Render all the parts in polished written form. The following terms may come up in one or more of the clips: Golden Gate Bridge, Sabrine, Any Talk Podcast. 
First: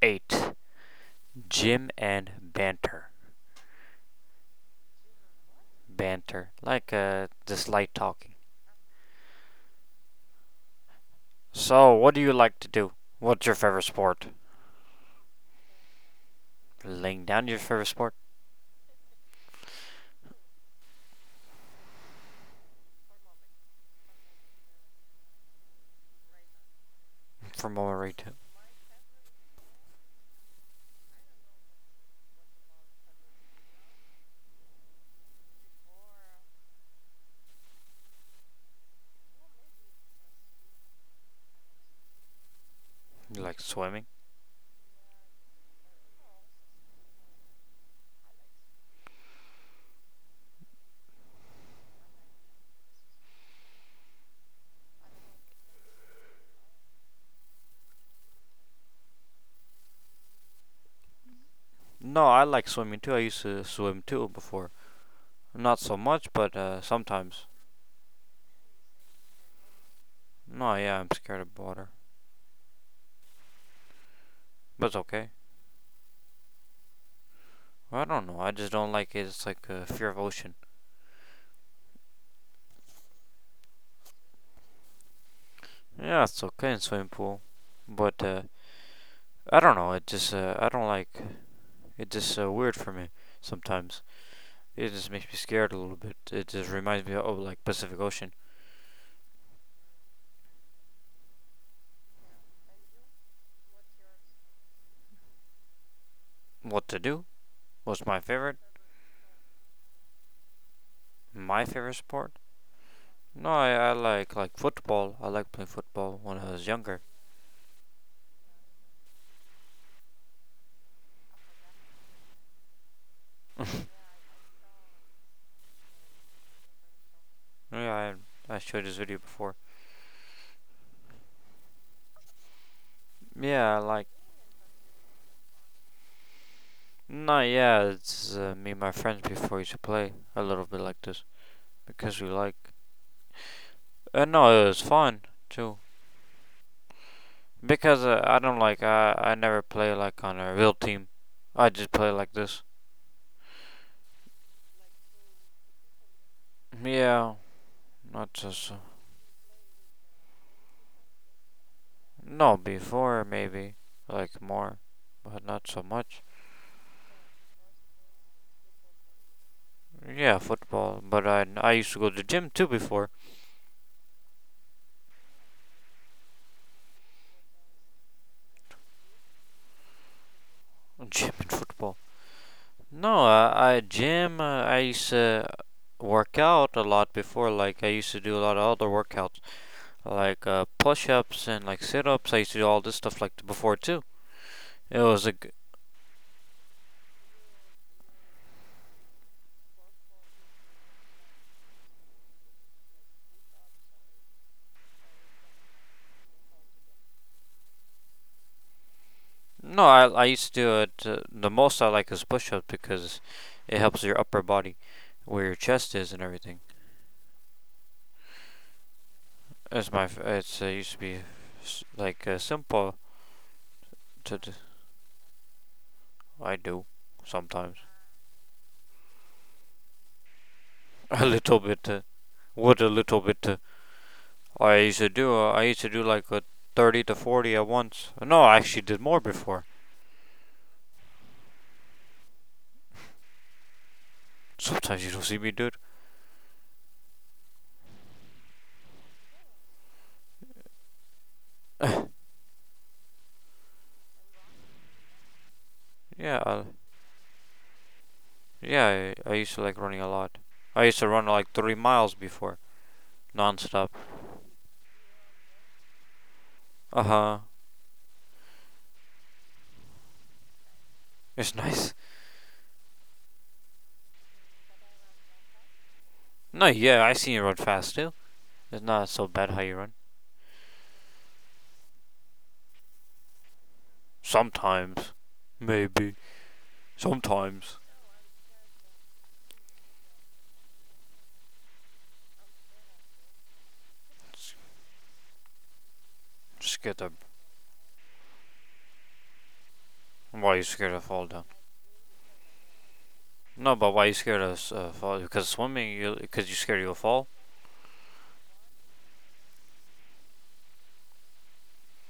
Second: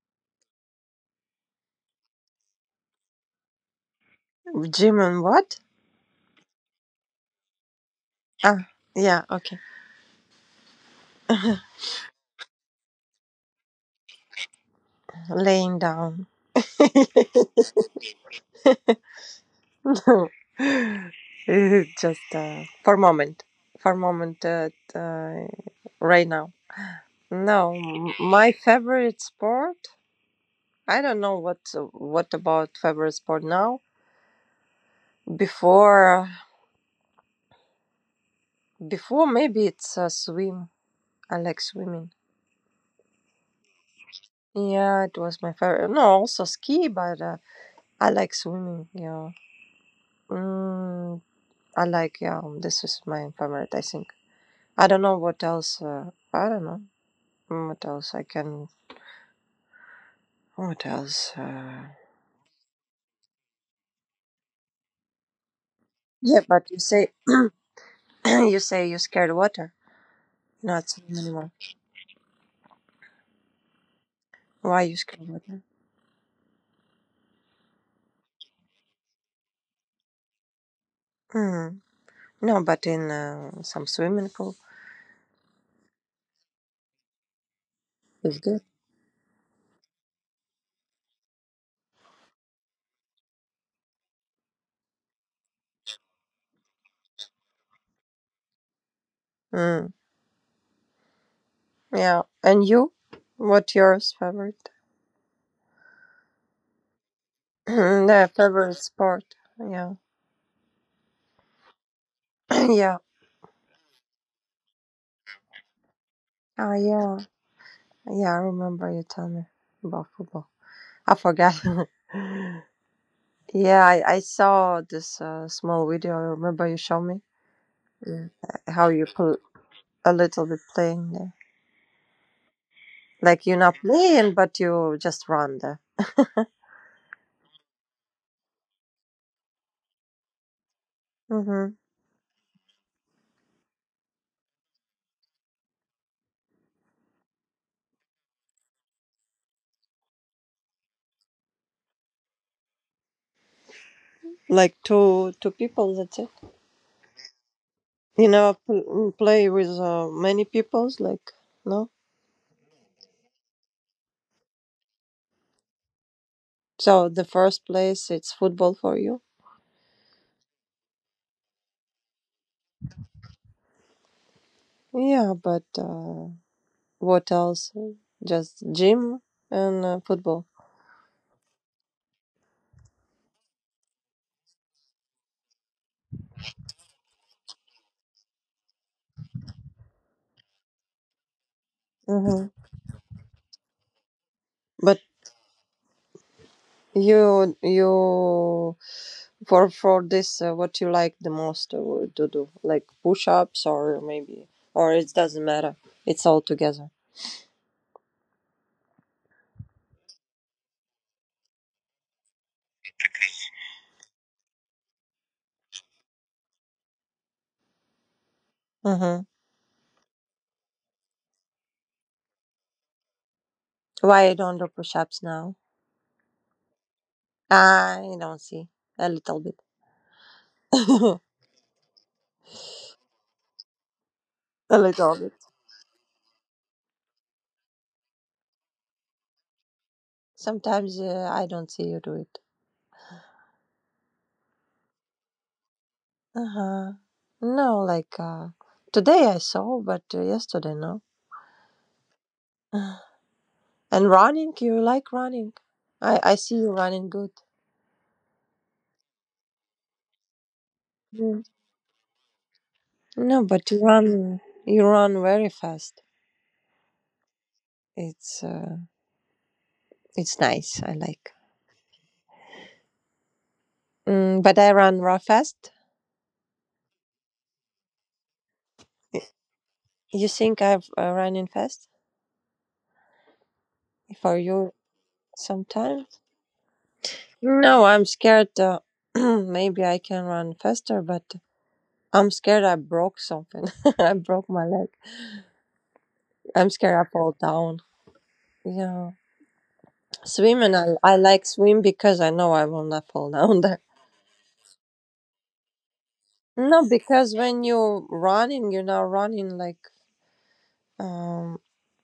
8, Gym and Banter. Jim and what? Banter, like just light talking. Ah, yeah, okay. So, what do you like to do? What's your favorite sport? Laying down. Laying down your favorite sport? No. Just for a moment. For a moment, right now. From No, what I read, my favorite sport. I don't know what about favorite sport now. Before, before maybe it's swim. I like swimming. you like swimming? Yeah, it was my favorite. No, also ski, but I like swimming. Yeah. Mm, I like, yeah, this is my favorite, I think. I don't know what else, I don't know. What else I can, what else? No, I like swimming too. I used to swim too before. Not so much, Yeah, but but you say, sometimes. you say you scared water, No, not yeah, I'm swim scared anymore. of water. But Why it's you okay. scared water? I don't know. I just don't like it. It's like a fear of ocean. Mm. No, but in some swimming pool Yeah, it's okay in swimming pool. But is good. I don't know. It just I don't like. It just weird for me sometimes. It just makes me scared a little bit. It just reminds me of like Pacific Ocean. Mm. Yeah, and you? What yours favorite? What to do? What's my the favorite? favorite sport? Yeah, My favorite sport? yeah. No, I like football. I like playing football when I was Ah, younger. yeah, yeah. I remember you tell me about football. I forgot. Yeah, I saw this small video. I remember you showed me. Yeah, Yeah. I showed How this you video put before. a little bit playing there. Like you're Yeah, I not like. playing, but you just run there. No, yeah, it's me and my friends before used to play a little bit like this Hmm. because we like. No, it was fun too. Because I don't like I never play like on a real team. I just play like this. Like two people. That's it. Yeah, not You never just play with many peoples. Like no. no before maybe like more, but not so much. So the first place it's football for you. Yeah, football. But I used to go to the gym too before Yeah, but what else? Just gym and football. gym and football. No, I gym. I used to work out a lot before. Like I used to do a lot of other workouts, like push-ups and like sit-ups. I used Hmm. to do all this stuff like before too. It But was a you for this, what you like the most to do, like push-ups or maybe, or it doesn't matter. It's all together. no, I used to do it. The most I like is push ups because it helps your upper body where your chest is and everything. Mm-hmm. It's my. It's used to be like simple Why to I do. don't do push-ups now? I do sometimes I don't see a little bit, a a little bit. What a little bit. I used to little do. bit. I used to do like a 30 to 40 at once. No, I actually did more before. Sometimes I don't see you do it. Sometimes you don't see me do it. Uh huh. No, like today I saw, but yesterday no. And running, you like running. I Yeah, I see I, you running good. yeah. I used to like running a lot. I used to run like Mm. 3 miles before, No, but nonstop. you run very fast. Uh huh. It's uh, it's nice. I like. It's nice. Mm, but I run raw fast. No, yeah, I seen you run fast too. It's not so Y- bad how you run. You think I've run in fast for you Sometimes, maybe. sometimes? Sometimes. No, I'm scared. Maybe I can run faster, but I'm scared I broke something. I broke my leg. I'm Scared scared of I fall down. Yeah, why are you swimming. I scared of I fall down? like swim because I know I will not fall down No, there. but why are you scared of fall? Because swimming, you because you scared you'll No, fall. because when you running, you're not running um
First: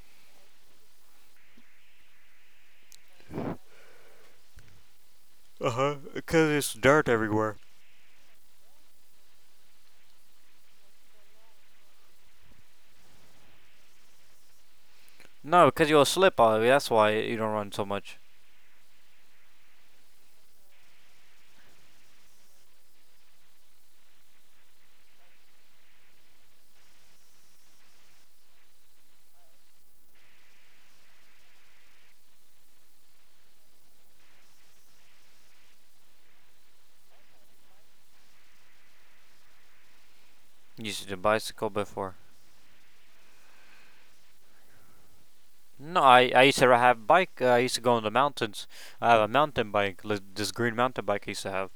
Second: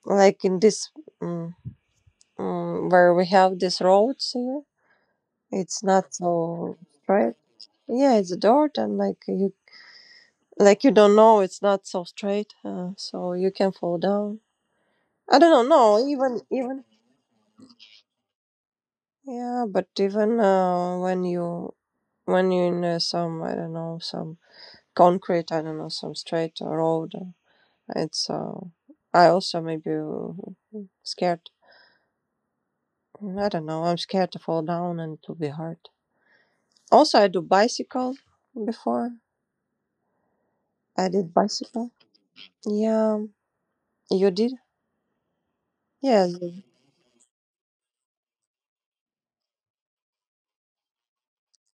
like in this. mm, where we have these roads here. Uh It's huh. not Because it's so dirt straight. everywhere. Yeah, it's a dirt, and like you don't know, it's not so straight, so you can fall down. I don't know. No, because you'll No, slip even on it. even That's why you don't run so much. yeah, but even when you when you're in some I don't know some concrete, I don't know some straight road, it's I also maybe scared. I don't know. I'm scared to fall down and to be hurt. Also, I do bicycle before. You used to I do did bicycle bicycle. before. Yeah, you did. No, I, Yes. I used to have a bike. I used to go in the mountains. I have a mountain bike, this green mountain bike I used to have.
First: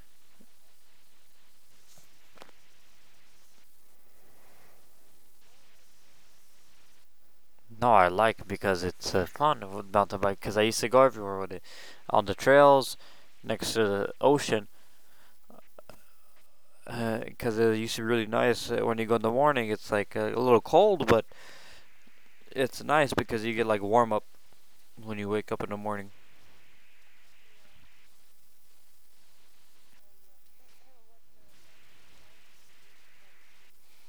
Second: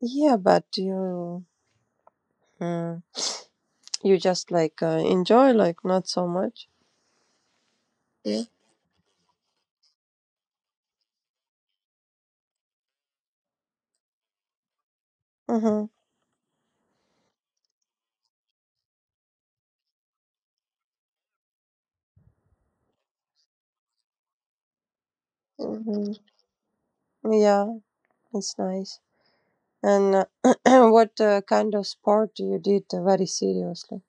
Yeah, but you mm, you just like enjoy like not so much. No, I like Yeah. it because it's fun with mountain bike. Because I used to go everywhere with it, on the trails, next to the ocean. Mhm. Because it used to be really nice when you go in the morning. It's like a little cold, but it's nice because you get like warm up when you wake up in the morning. Mhm. Yeah, it's nice. And what kind of sport you did very seriously?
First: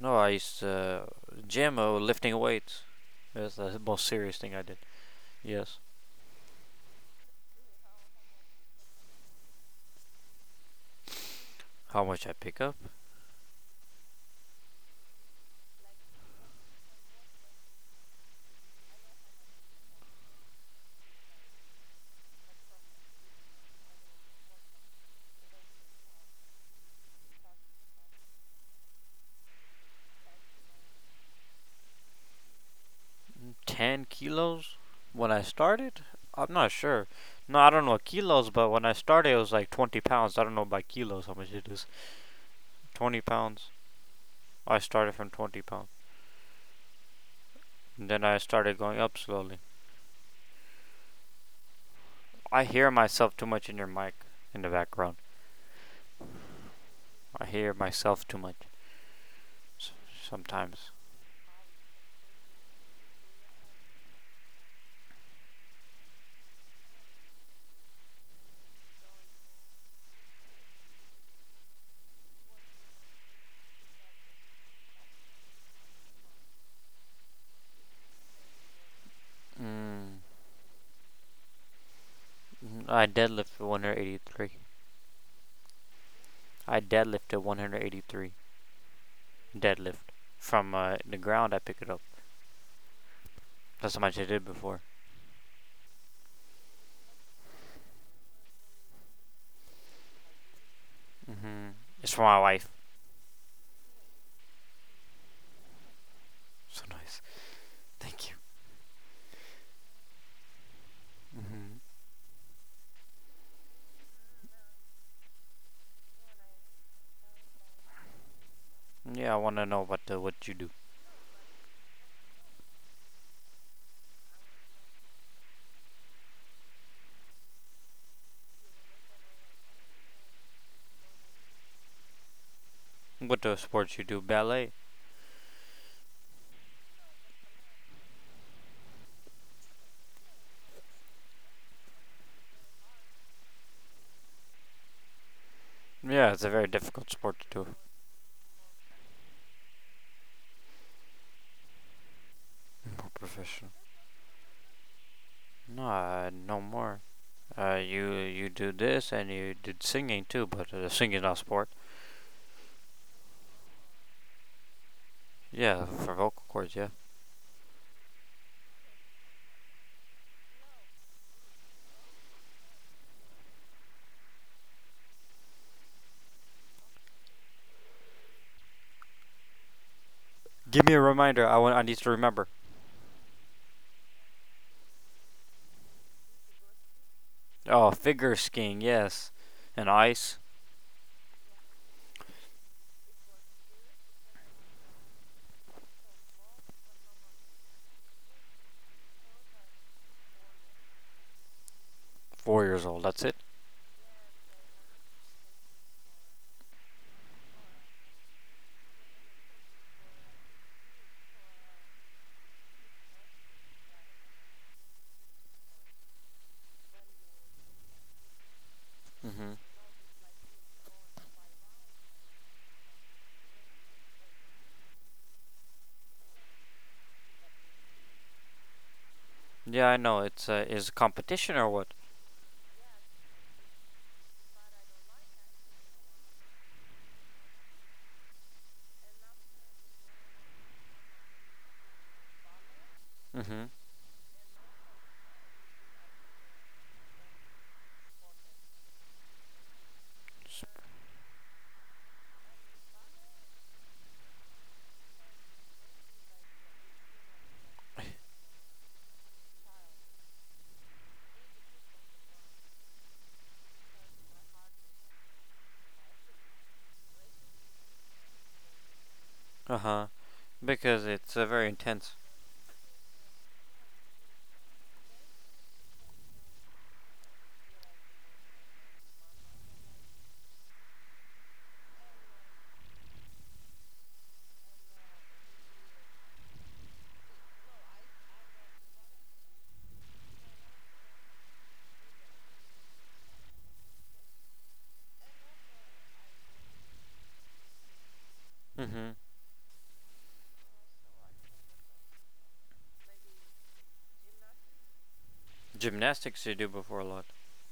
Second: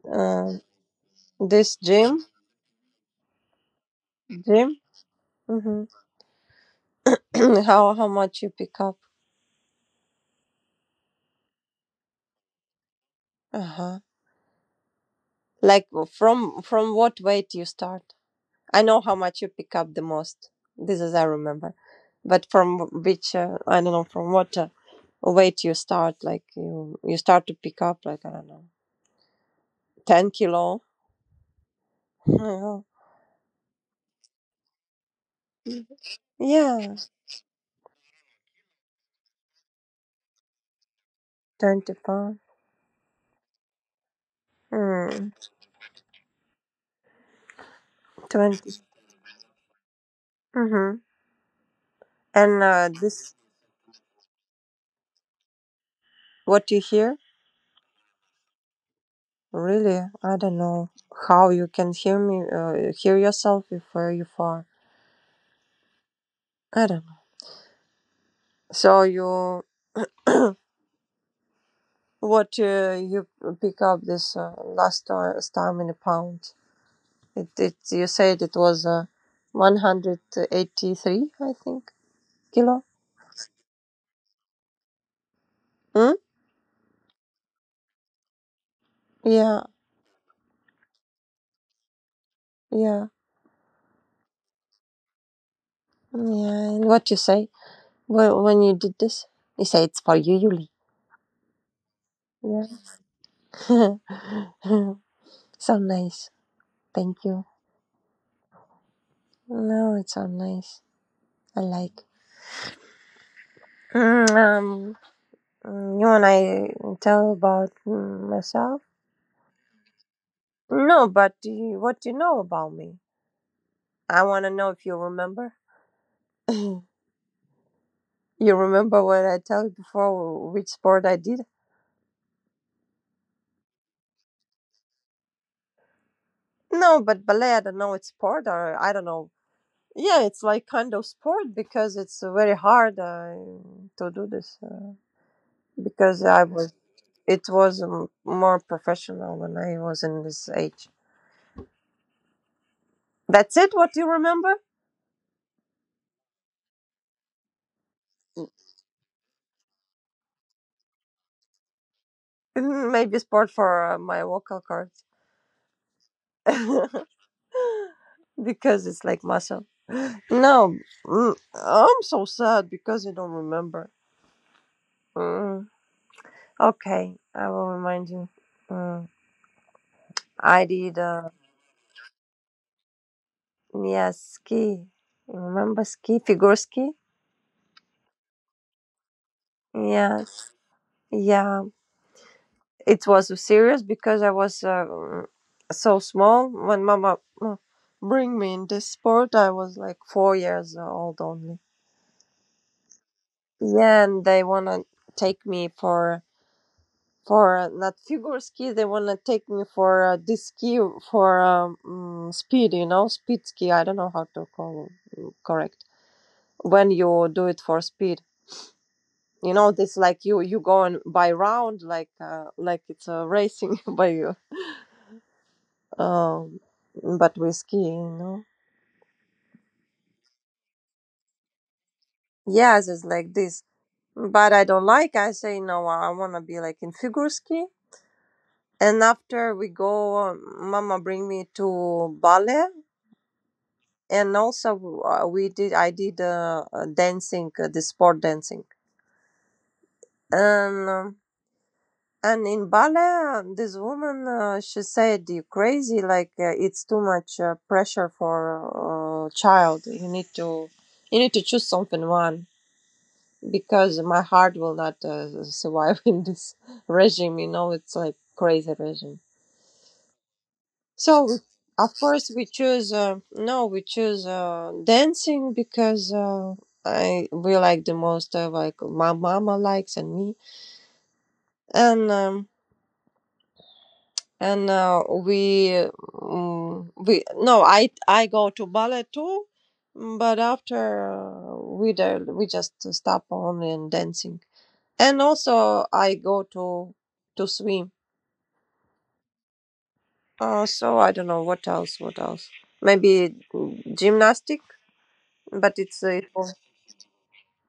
No, I used Uh, to this gym gym, lifting weights. That's the most serious thing I gym. did. Yes, Mhm. how much you pick up? how much I pick up. Uh huh. Like from what weight you start? I know how much you pick up the most. This is I remember, but from which I don't know from what weight you start. Like you start to pick up like I don't know, 10 kilo. Mhm. 10 kilos when I started. I'm not yeah, sure. No, I don't know kilos, but when I started, it was like 20 pounds. I don't know by kilos how much it is. 20 pound. 20 pounds. I started from Mm, 20 pounds. And then I 20. started going up slowly. Mm-hmm. And I hear this, myself too much in your mic in the background. what you hear? I hear myself too much Really, I don't know sometimes. how you can hear me, hear yourself if where you far. I don't know. So you, what you pick up this last time in a pound? It you said it was Mm, 183, I think, kilo. I deadlifted 183. Hmm? I deadlifted 183. Yeah, Deadlift. From the ground, I pick it up. yeah, That's how much I did before. yeah. And what you say when you did this? You say it's for you, Yuli. Hmm. It's for my wife. Yeah. so nice. So nice. Thank you. Thank you. No, it's so nice. I Hmm. like. Mm, um, you want I tell about myself? Yeah, I want to know what you do. No, but what do you know about me? I want to know if you remember. You remember what I told you before, which sport I did? What sports you do? Ballet. No, but ballet, I don't know, it's sport or I don't know. Yeah, it's like kind of sport because it's very hard to do this because Yeah, it's I a very was difficult sport it to do. was more professional when I was in this age. More That's professional. it. What you remember? No, more. You you do this and you did singing too, but singing not sport. Mm, maybe sport for my vocal cords Yeah, for vocal cords. Yeah. because it's like muscle. No, I'm so sad because I don't remember. Mm. Okay, I will remind you. Mm. I Give me a did, reminder. I want. I need to remember. yeah, ski. Remember ski, figure ski? Oh, figure skiing. Yes, and ice. Yes. Yeah, it was serious because I was so small. When mama bring me in this sport, I was like 4 years old only. 4 years old. That's it. Yeah, and they wanna take me for not figure ski. They wanna take me for this ski for speed, you know, speed ski. I don't know how to call it, correct. When you do it for speed, you Hmm. know this, like you go on by round like it's a racing by you, um but with skiing, you know. Yeah, I know. It's is competition or what? Yes, it's like this, but I don't like. I say no, I want to be like in figure ski. And after we go, mama bring me to ballet. Hmm. And also we did, I did dancing, the sport dancing. And and in ballet, this woman, she said, "You crazy! Like it's too much pressure for child. You need to choose something one because my heart will not survive in this regime. You know, it's like crazy regime. Uh huh. Because So it's very of intense. course we choose. No, we choose dancing because I we like the most. Like my mama likes and me and." And we mm we no, I go to ballet too, but after uh, we do, we just stop only in dancing. And also I go to swim. Mm-hmm. So I don't know what else maybe gymnastic, but it Gymnastics you was do before lunch.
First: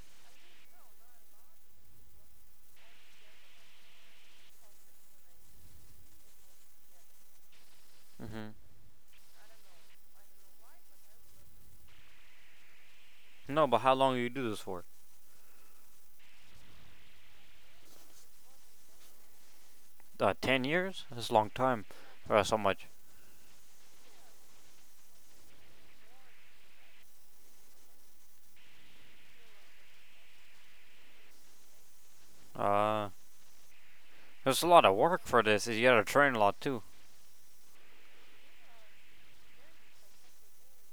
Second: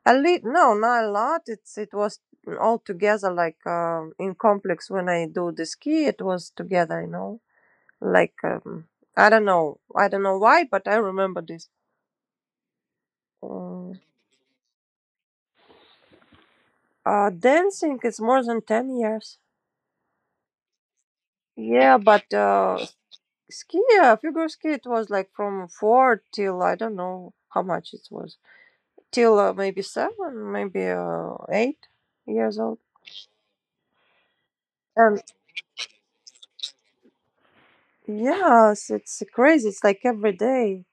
a little, no, not a lot. It's it was all together like in complex. When I do the ski, it was together, you know. Like Hmm. I don't know why, but I remember this. No, but how Um, long do you do this for? Dancing is more than 10 years. 10 years? That's a long time Yeah, but for so much. ski, figure ski, it was like from four till I don't know how much it was, till maybe seven, maybe 8 years old. Uh, there's a lot of And work for this. You gotta train a lot too. yes, it's crazy. It's like every day.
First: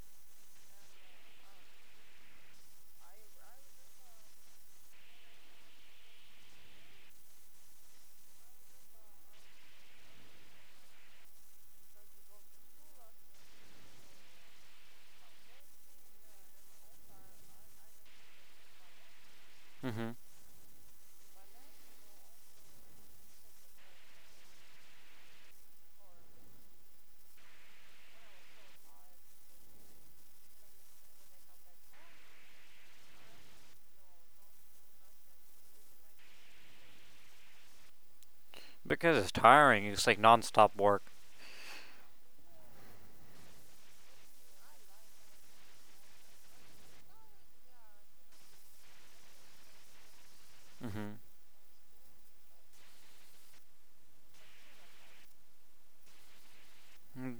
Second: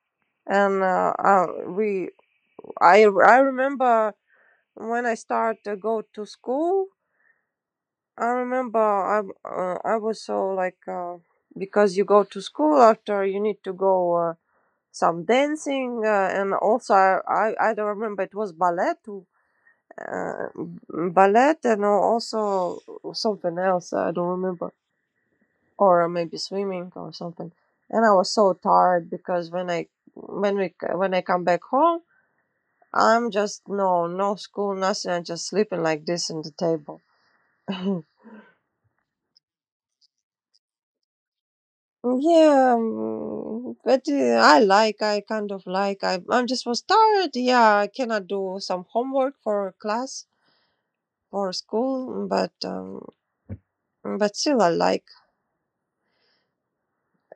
And I remember when I started to go to school. I remember I was so like because you go to school, after you need to go some dancing and also, I don't remember, it was ballet too, Hmm. Ballet and also something else I don't remember, or maybe swimming or something. And I was so tired, because when I, when I come back home, I'm just no, no school, nothing. I'm just sleeping like this on the table. Because it's tiring. It's like non-stop work. Yeah, but I like, I kind of like, I, I'm just was tired. Yeah, I cannot do some homework for class Hmm. or school, but still I like.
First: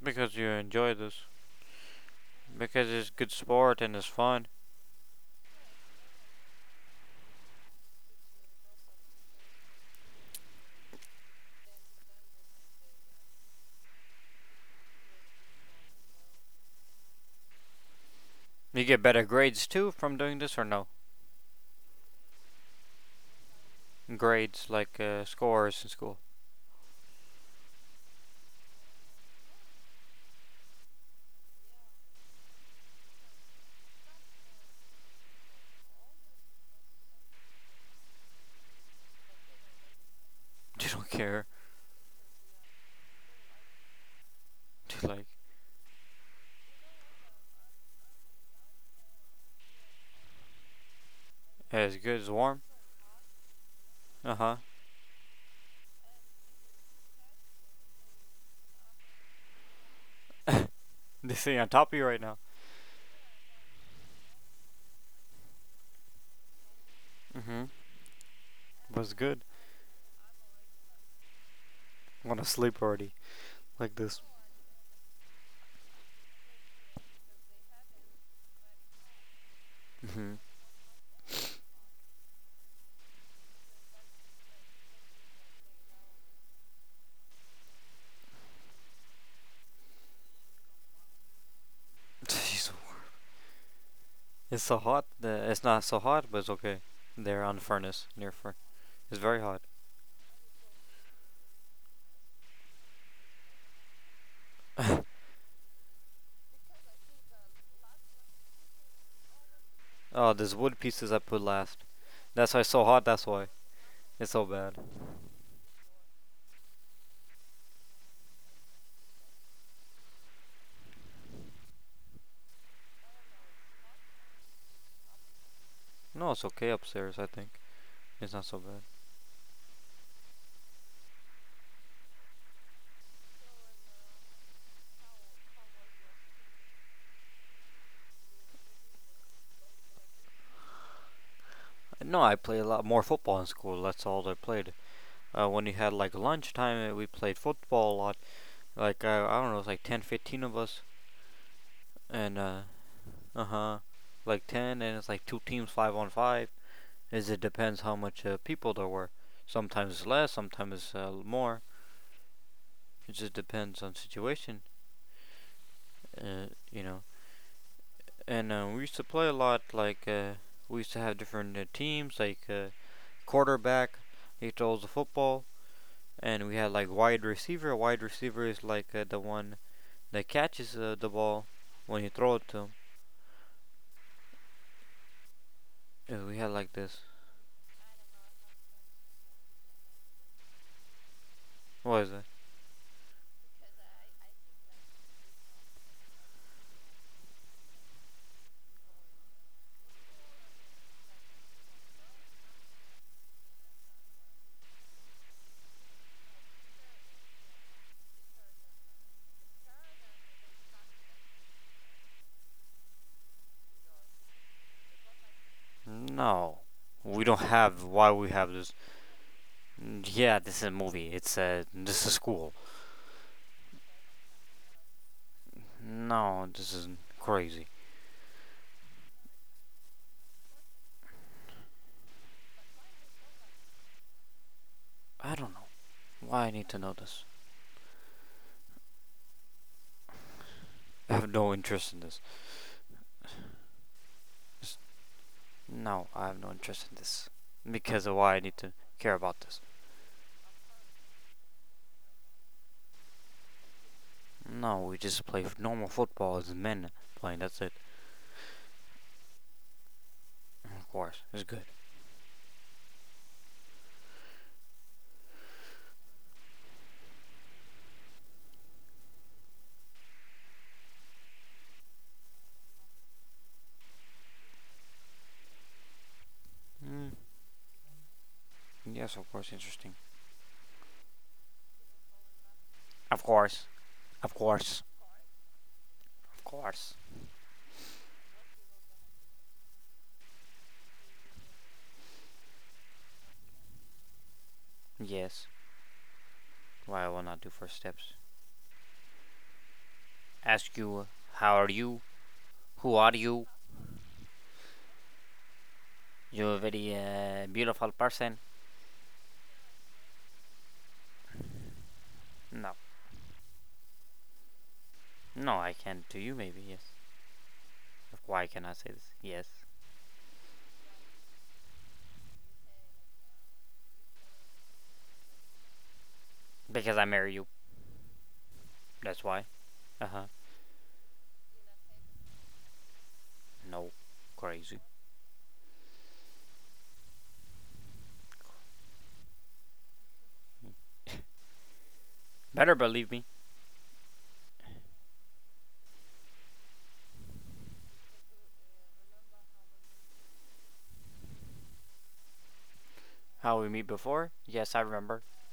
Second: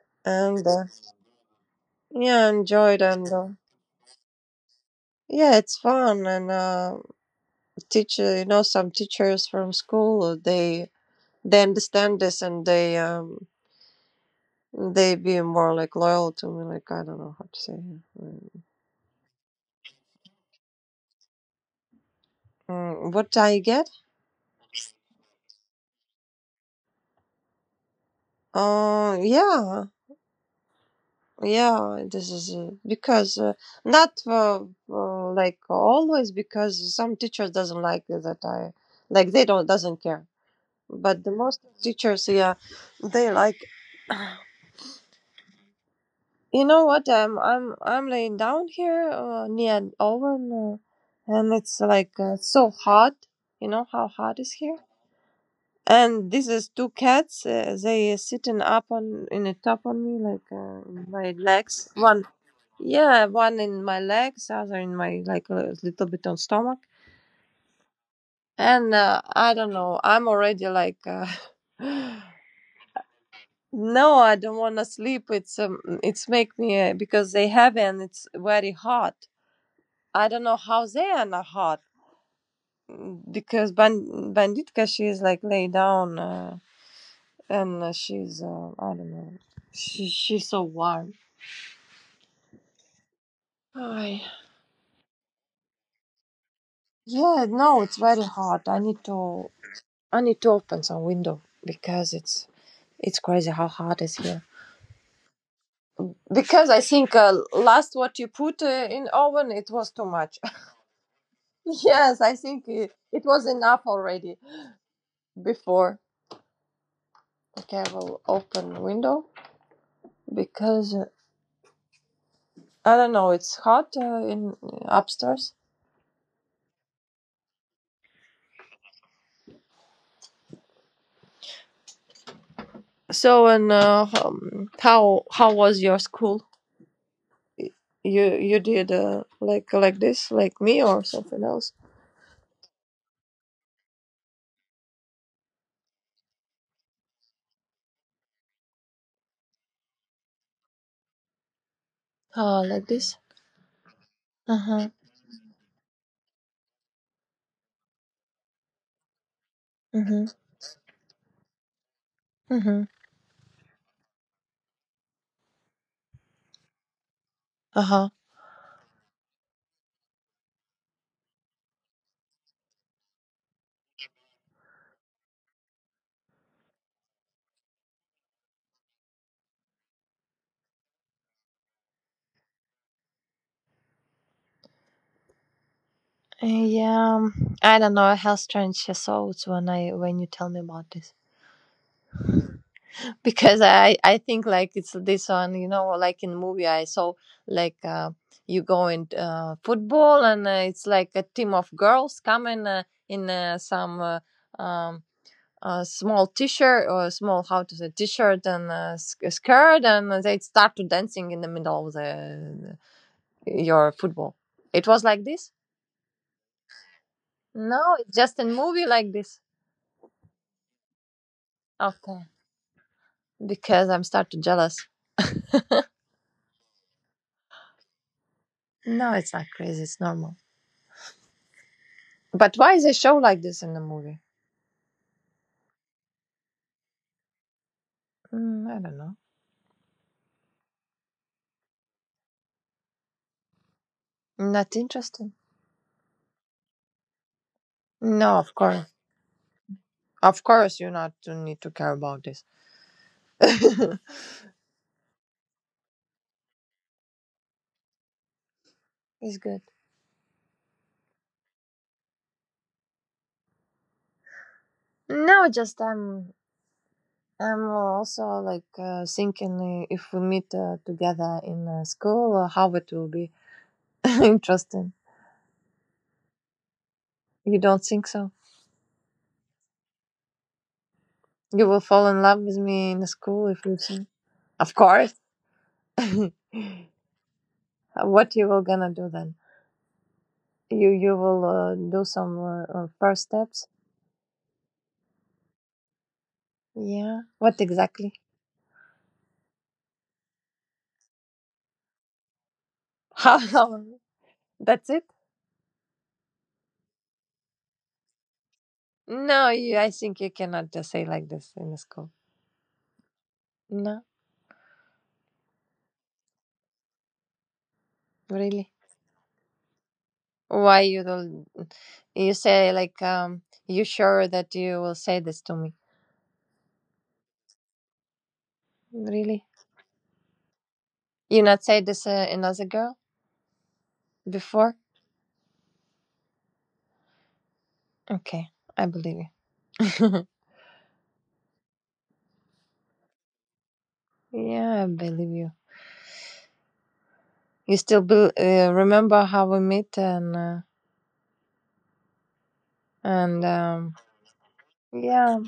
Because you And enjoy this. yeah, I Because enjoyed. it's good And sport and it's fun. yeah, it's fun. And teacher, you know, some teachers from school, they understand this and they be more like loyal to me. Like I don't know how to say it. You get better grades too from doing this or no? Mm, what I get? Grades like scores in school. Yeah, yeah, this is because not like always, because some teachers doesn't like that I like, they don't doesn't care. You don't But the care. most teachers, yeah, they like. Dude, like You know what? I'm laying down here near an oven, and it's as like good as warm. so hot. You know how Uh hot is huh. here? And this is two cats. They sitting up on in a top on me like in my This thing on legs. top of you right One. now. Yeah, one in my legs, other in my like a little bit on stomach, Hmm. and Was good. I don't know. I'm already like, I want to sleep already, like no, this. I don't want to sleep. It's make me because they have and it's very hot. I Hmm. don't know how they are not hot. Because Banditka, she is like lay down, and she's I don't know. She's so warm. Ay. It's so hot. It's not so hot, but it's okay. They're Yeah, on no, it's furnace very near furnace. hot. I need It's very to. hot. I need to open some window because it's. It's crazy how hard it's here. Because I think last what you put in oven, it was too Oh, much. there's wood pieces I put last. Yes, I That's why think it's so hot. it That's was why enough it's already so bad. before. Okay, I will open window because I don't know. It's hot in upstairs. No, it's okay upstairs. I think it's not so bad. So and how was your school? You did like this like me or something else? No, I played a lot more football in school. That's all I played. When we had like lunchtime, we played football a lot. Like I don't know, it's like 10, 15 of us, and uh, Like this. uh huh, like Uh 10, huh. and it's like two teams, five on five. Is it depends how much people there were. Sometimes Mhm. less, sometimes more. Mhm. It just depends on situation, you know. Uh huh. And we used to play a lot. Like we used to have different teams, like quarterback. He throws the football, and we had like wide receiver. Wide receiver is like the one that catches the ball when you throw it to him. We had like this. Yeah, I don't know how strange your thoughts when I when you tell me about this. What is it? Because I think like it's this one, you know, like in movie I saw, like uh, you go in football, and it's like a team of girls coming in some um small t-shirt or small, how to say, t-shirt and a skirt, and they start to dancing in the middle of the your football. It was like this. No, we don't have. No, Why it's we just a have this? movie like this. Yeah, this is a movie. It's this is Okay. school. Because I'm started jealous. No, this isn't crazy. No, it's not crazy. It's normal. But why is a show like this in the movie? I don't know why I need to know this. Mm, I don't know. I have no interest in this. Not Just, interesting. no, I have no interest in this. Because of No, why I need of to course. care about this. Of course, you not you need to care about this. No, we just play normal football as men playing, that's it. It's good. Of course, it's good. No, just I'm also like, thinking if we meet together in school, how it will be interesting. Mm, You don't think so? yes, of course, interesting. You will fall in love with me in Of school course, if you see? of Of course, course. of course. What you will gonna do then? You will do some first steps. Yes, why I will Yeah. not do What first steps. exactly? Ask you, how are you? Who are How? you? how- That's it? You're a very beautiful person. No, you, I think you cannot just say like this in the school. No, No, no, I can to you maybe, yes. Why can I really. say this? Yes. Why you don't? You say like. You sure that you will say this to me? Because I marry you. That's why. Really? Uh huh. You not say this another girl No. Crazy. before? Okay, I believe you. Mm. Better believe me. Yeah, I believe you. You still remember how we met and and How we meet um. before? Yes, I remember. Yeah,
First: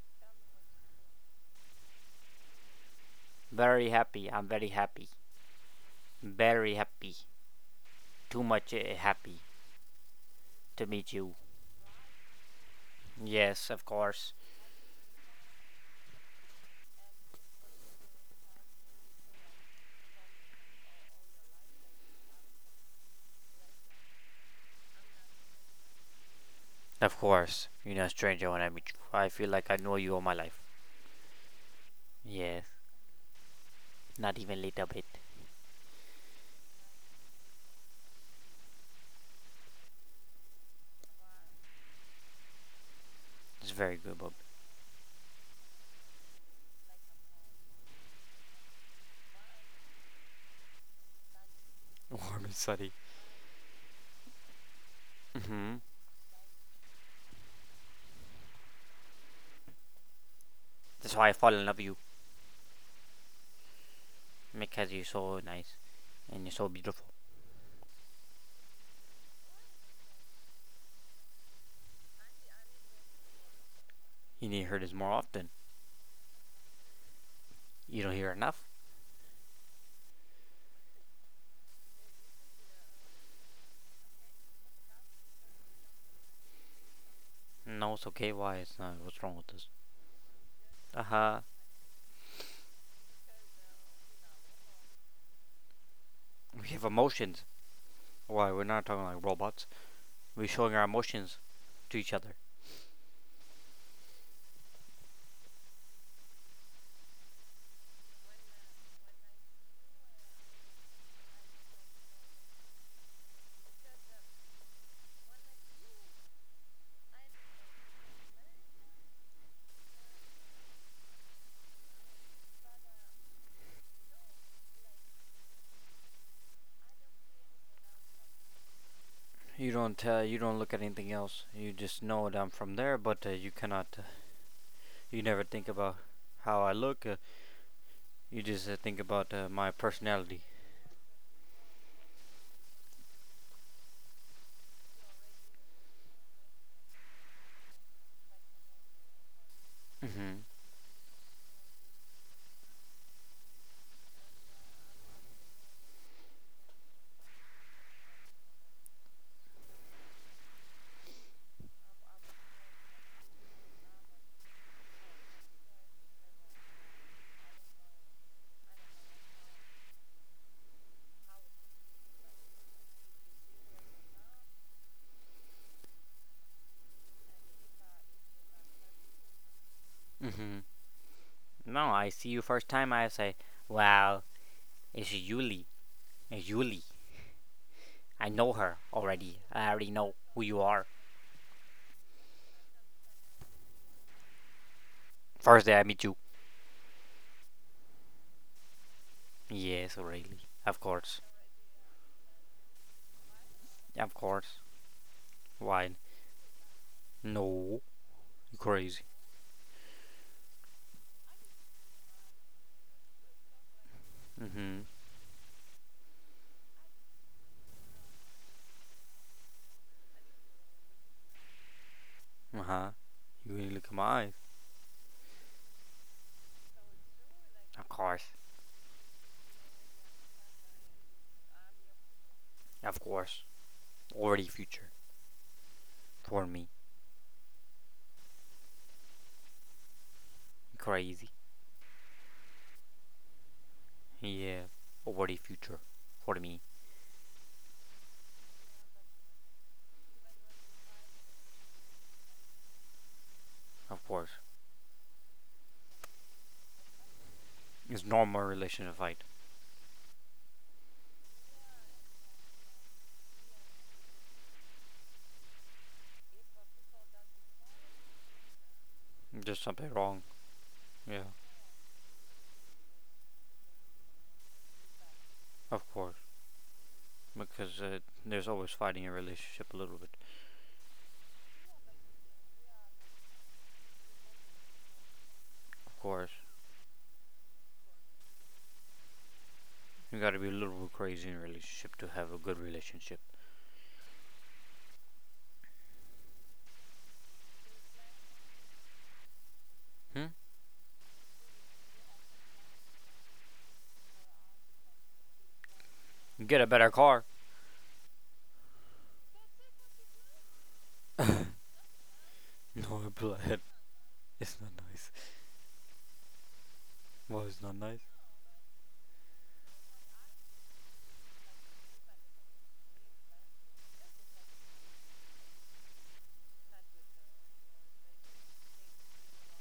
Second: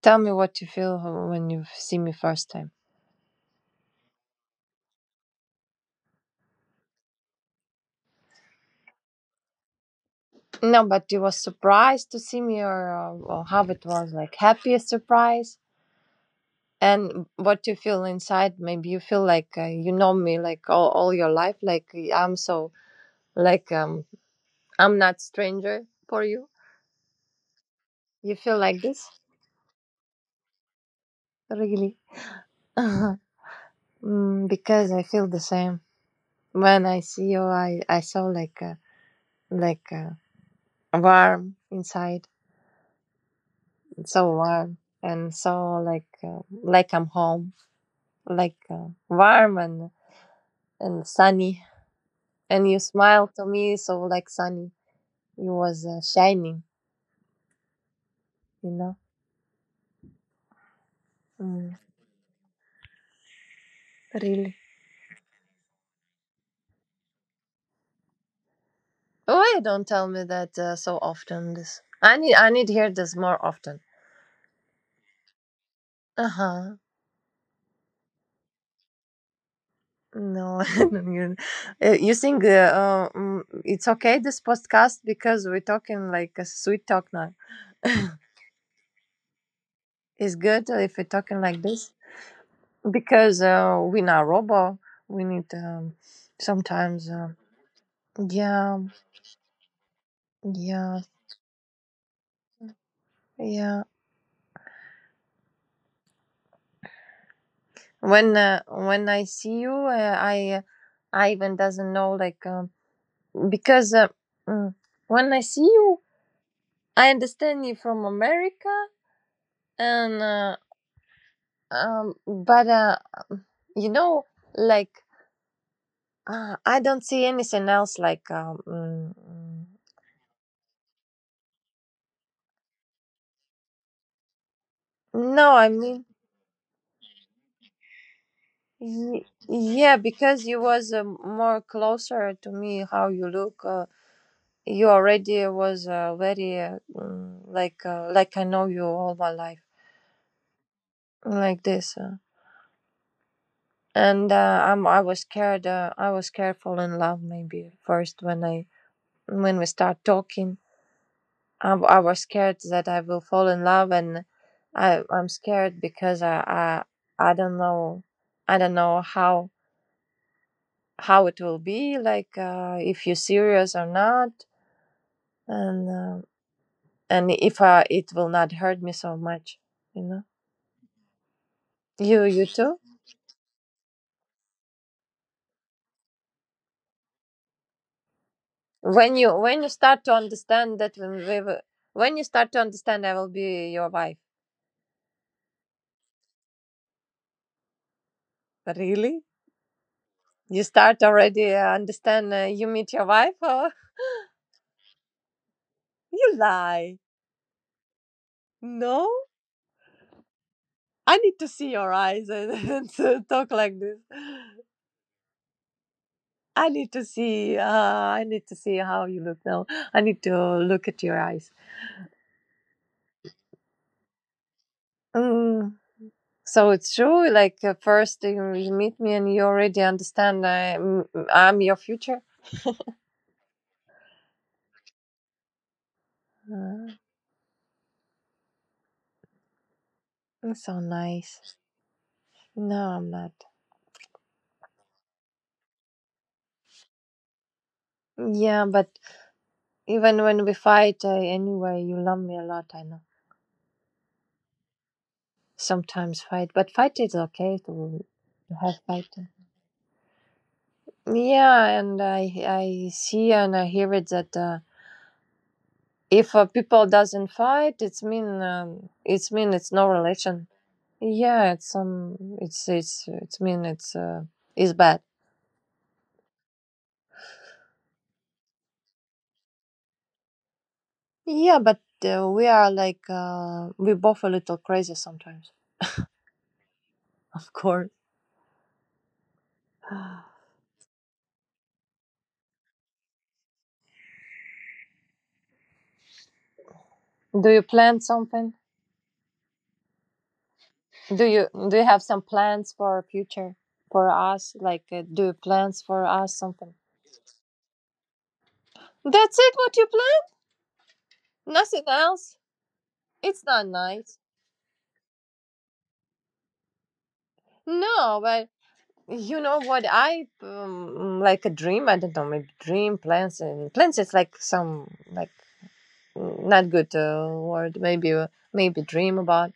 tell me what you feel when you see me first time. Very happy. I'm very happy. Very happy. Too much happy to No, meet but you you. was surprised to see me, or or how Yes, it of was, course. like happiest surprise, and what you feel inside. Maybe you feel like, you know me like all your life. Like I'm so, like um I'm not stranger for you. Of course. You're not a You stranger feel when I like meet you. this, I feel like I know you all my life. really? Yes. Not Mm, even a little because I bit. feel the same when I see you. I saw like a warm inside, It's very good, so Bob. warm, and so like, like I'm home, like, warm and sunny. Warm and And you sunny. smiled to me, so like sunny. You was Mm-hmm. Shining, you know. That's why I fall in Mm. love with you. Really. Because you're so nice. And you're so beautiful. Why don't tell me that so often? This, I need to hear this more often. You need to hear this more often. Uh huh. You don't hear enough? No, you, you think it's okay this podcast because we're talking like a sweet talk now. No, it's okay. Why? It's not. What's wrong with this? It's good if we're Uh talking huh. like this. Because we're not robot. We need, um, We have sometimes, uh, emotions. Why? We're yeah, not talking like robots. We're showing our yeah, emotions to each other. yeah. When I see you, I even doesn't know like because uh, mm, when I see you, I understand you from America, and but you know, like, I don't see anything else like. You don't tell. You don't look at anything else. You just know that I'm from there, but you cannot. You never No, I think about mean how I look. You just think about my yeah, personality. because you was more closer to me. How you look, you already was very like, like I know you all my life, Mm-hmm. like this. And I'm I was scared. I was scared fall in love maybe first when I when we start talking. I was scared that I will fall in love, and I'm scared because I don't know, I don't know how how it will be like, if you're serious or not, and um and if it will not hurt me so much, you know. Mm-hmm. No, I you see you you first too time. I say, wow, it's Yuli. It's Yuli. I know her When you, already. when I you already start know to who you understand, are. that when you start to understand I will be your wife? First day I meet you. Really? Yes, really. You Of start course. already understand you meet your wife or... Of course. Why? You lie. No. You crazy. No, I need to see your eyes and, and talk like this. Mm-hmm. I need to see. I need to see how you look now. I need to look at your eyes. Uh-huh. You really look at my eyes. Mm. So it's true. Like, Of course. first you you meet me and you already understand I'm your future. Of course. Already future. For me. Mm, that's so Crazy. nice. No, I'm not. Yeah. Already future. For me. Yeah, but even when we fight, anyway, you love me a lot. I know. Of course. Sometimes fight, but fight is okay It's normal to relation have to fight. fighting. Yeah, and I see and I hear it that. If people doesn't fight, it's mean There's it's something no wrong. relation, Yeah. yeah it's um it's it's mean it's bad. Of course. Because there's always fighting in a relationship a little bit. Yeah, but, we are like, we both a little crazy sometimes. Of course. Of course. You gotta be a little bit crazy in a relationship to have a good relationship. Do you plan something? Hmm? Do you have some plans for future, for us, like, do you plans for us Get a something? better car. That's it what you plan? Nothing else? No It's blood. not nice. It's not nice. Well, it's not nice. No, but you know what, I like a dream. I don't know, maybe dream, plans and plans. It's like some like, not good word. Maybe maybe dream about.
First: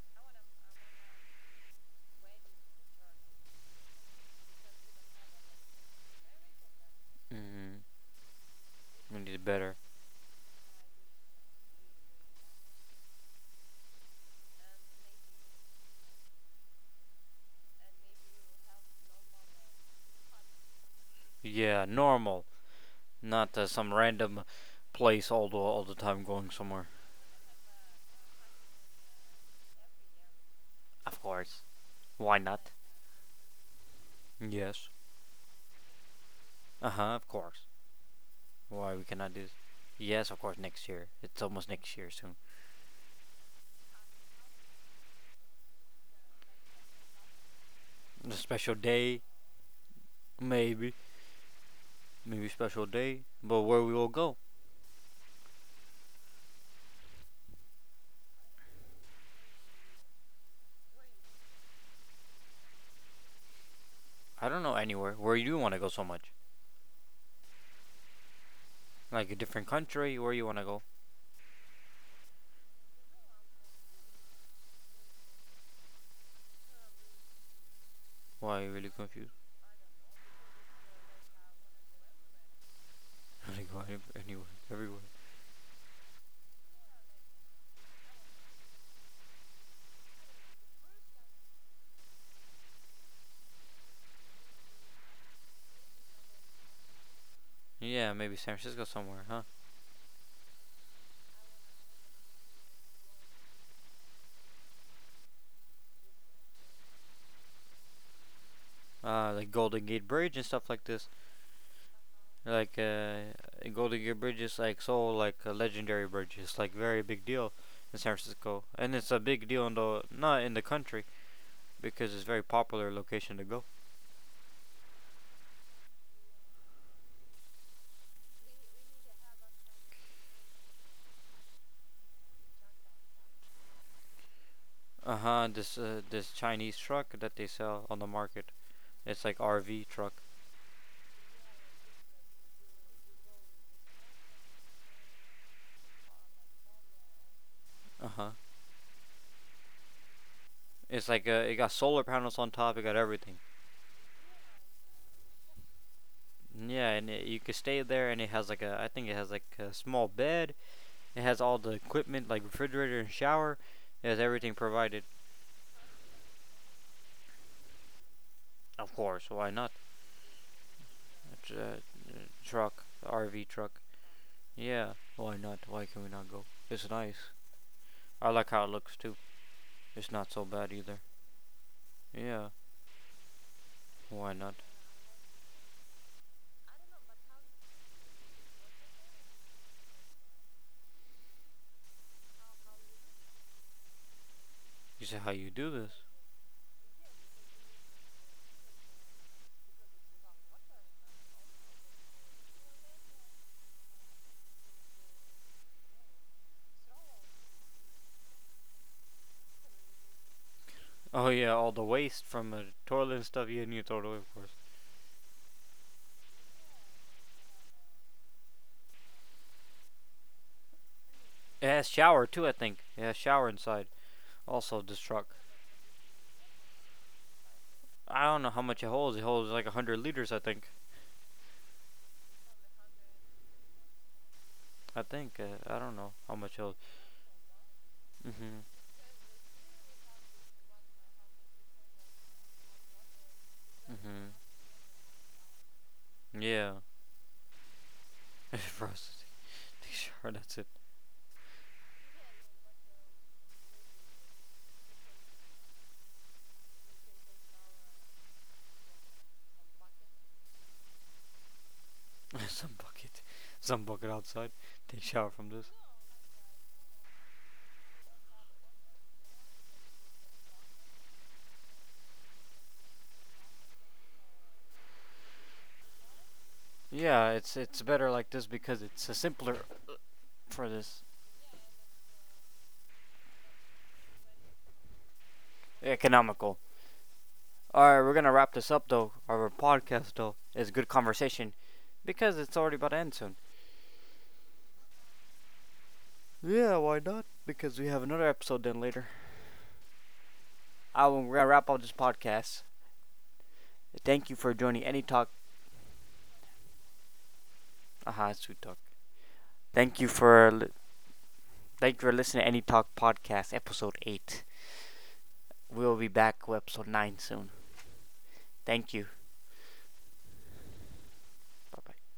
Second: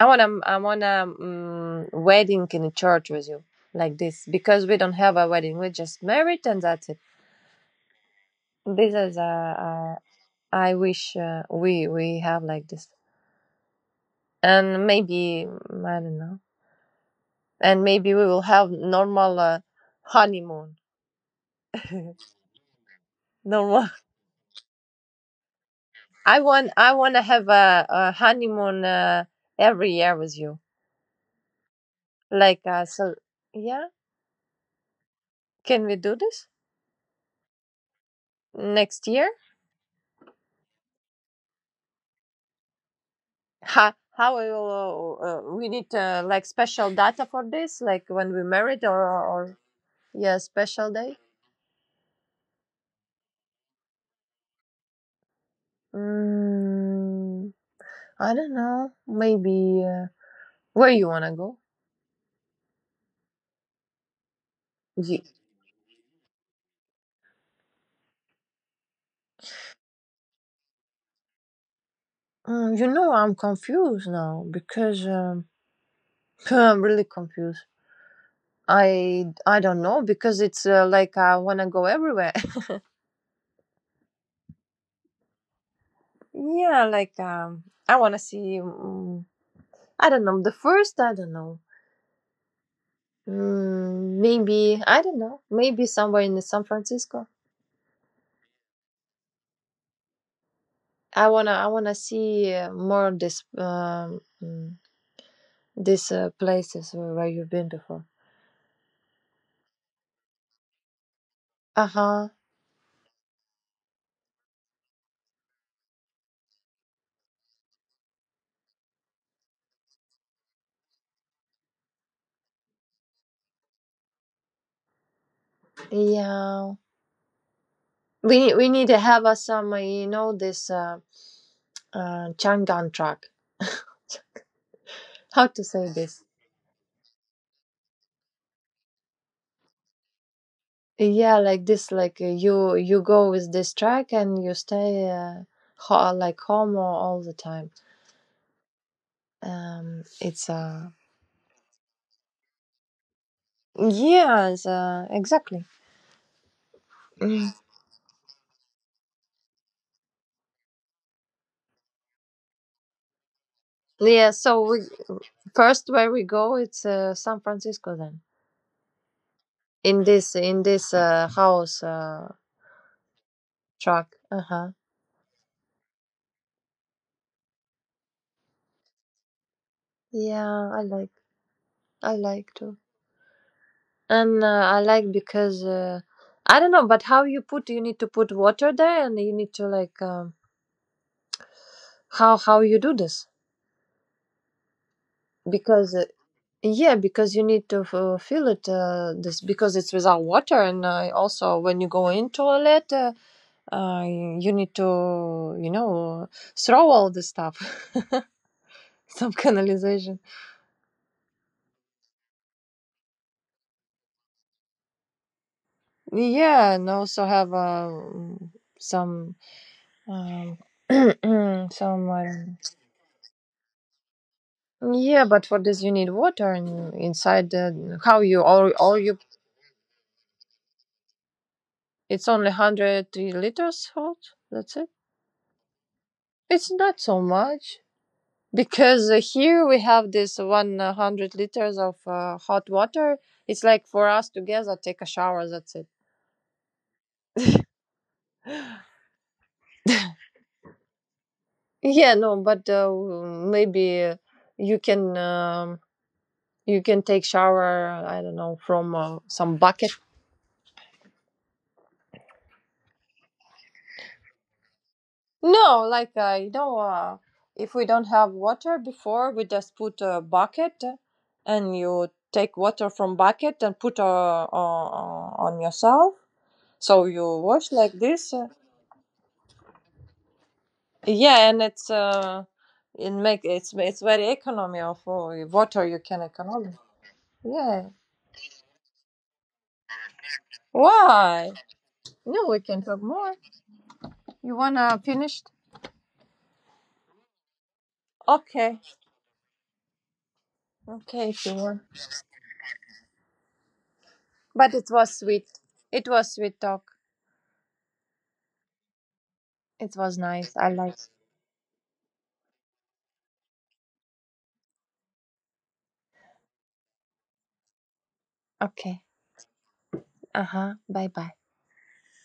I wanna wedding in a church with you, like this, because we don't have a wedding. We're just married and that's it. Mm, This is we need better. I wish we have like this, and maybe, I don't know, and maybe we will have normal honeymoon. Yeah, normal. Not Normal. some random place all the time I going want somewhere. I want to have a honeymoon every year with you. Of course. Why Like, not? So, yeah. Yes. Can we do this Uh huh. Of course. Why we next year? cannot do this? Yes, of course. Next year. It's almost next year soon. Ha, how I will we need like special data for this? Like when A we special married, day, or yeah, special maybe. day. Maybe special day. But where we will go? Mm, I don't know. Maybe where you wanna go? I don't know anywhere. You, Where you do want to go so much? Like a different country? Where you want to go? You know, I'm confused now because I'm really confused. Why are you really I confused? I don't know because it's, like, I want to go everywhere. I wanna go anywhere, everywhere. Yeah, like, I want to see. I don't know the first. I don't know. Mm, maybe I don't know. Maybe somewhere in San Francisco. Yeah, maybe San Francisco somewhere, huh? I wanna see more of this these places where you've been before. Like Golden Gate Bridge and stuff like this. Uh huh. Like Golden Gate Bridge is like so like a legendary bridge. It's like very big deal in San Francisco, and it's a big deal in the not in the country because it's a very popular location to go. Yeah. We need to have some you know this Changan track. Uh How huh. to This say this? this Chinese truck that they sell on the market. It's like RV truck. Yeah, like this, like, you you go with this track and you stay, like homo all the time. Uh huh. It's It's like it got solar panels on top. It got everything. Yes, exactly. Yeah, and it, you Mm. could stay there, and it has like a I think it has like a small bed. It has all the equipment like refrigerator and shower. It has Yeah, everything so we provided. first where we go, it's, San Francisco then. Of course, why not? In this It's a house, truck, RV truck. track. Uh huh. Yeah, why not? Why can we not go? It's nice. I like how it looks too. It's not so Yeah, bad I either. like, I Yeah, like too, why and not? I like because, I don't know, but how you put, you need to put water there, and you need to like, how you do this. You see how you do Because this? yeah, because you need to fill it this because it's without water, and also when you go in toilet, you need to, you know, throw all the stuff. Some canalization, Oh yeah, all the waste from the toilet and stuff. Yeah, and you throw it away, of course. yeah, and also have some um, It has some shower too, I think. It has shower inside. Also, this yeah, truck. but for this you need water and inside the, how I you don't know how all? much it All holds. you It holds like 100 liters, I think. it's only 100 liters hot, that's it, I think. I don't know how much it it's holds. not so much. Hmm. Because here we have this 100 liters of hot water. It's like for us Mm-hmm. together, take a shower, that's it. Yeah. Frozen. Take shower. That's it. Yeah, no, but maybe, you can um, you can take shower, I don't know, from some bucket. Some bucket. Some bucket outside. Take shower from this. No, like, you know, if we don't have water before, we just put a bucket, and you take water from bucket and put, on yourself. So Yeah, you wash it's like better like this. this because it's a simpler for this Yeah, and it's, it make it's very economy of water, you can economical. economy. All Yeah. right, we're gonna wrap this up though. Our podcast though is good Why? conversation because No, it's we already can about to talk end more. soon. You wanna finish? Yeah, why not? Because we have another episode Okay. then later. I will Okay, we're gonna if you wrap up want. this podcast. Thank you for But joining it Any was Talk. sweet. It was sweet talk. Aha, it's Sweet Talk. It Thank you was nice. I for like. Thank you for listening to Any Talk Podcast, Episode 8. We'll be back with Episode 9 soon. Thank Okay. you. Uh huh. Bye bye. Bye bye.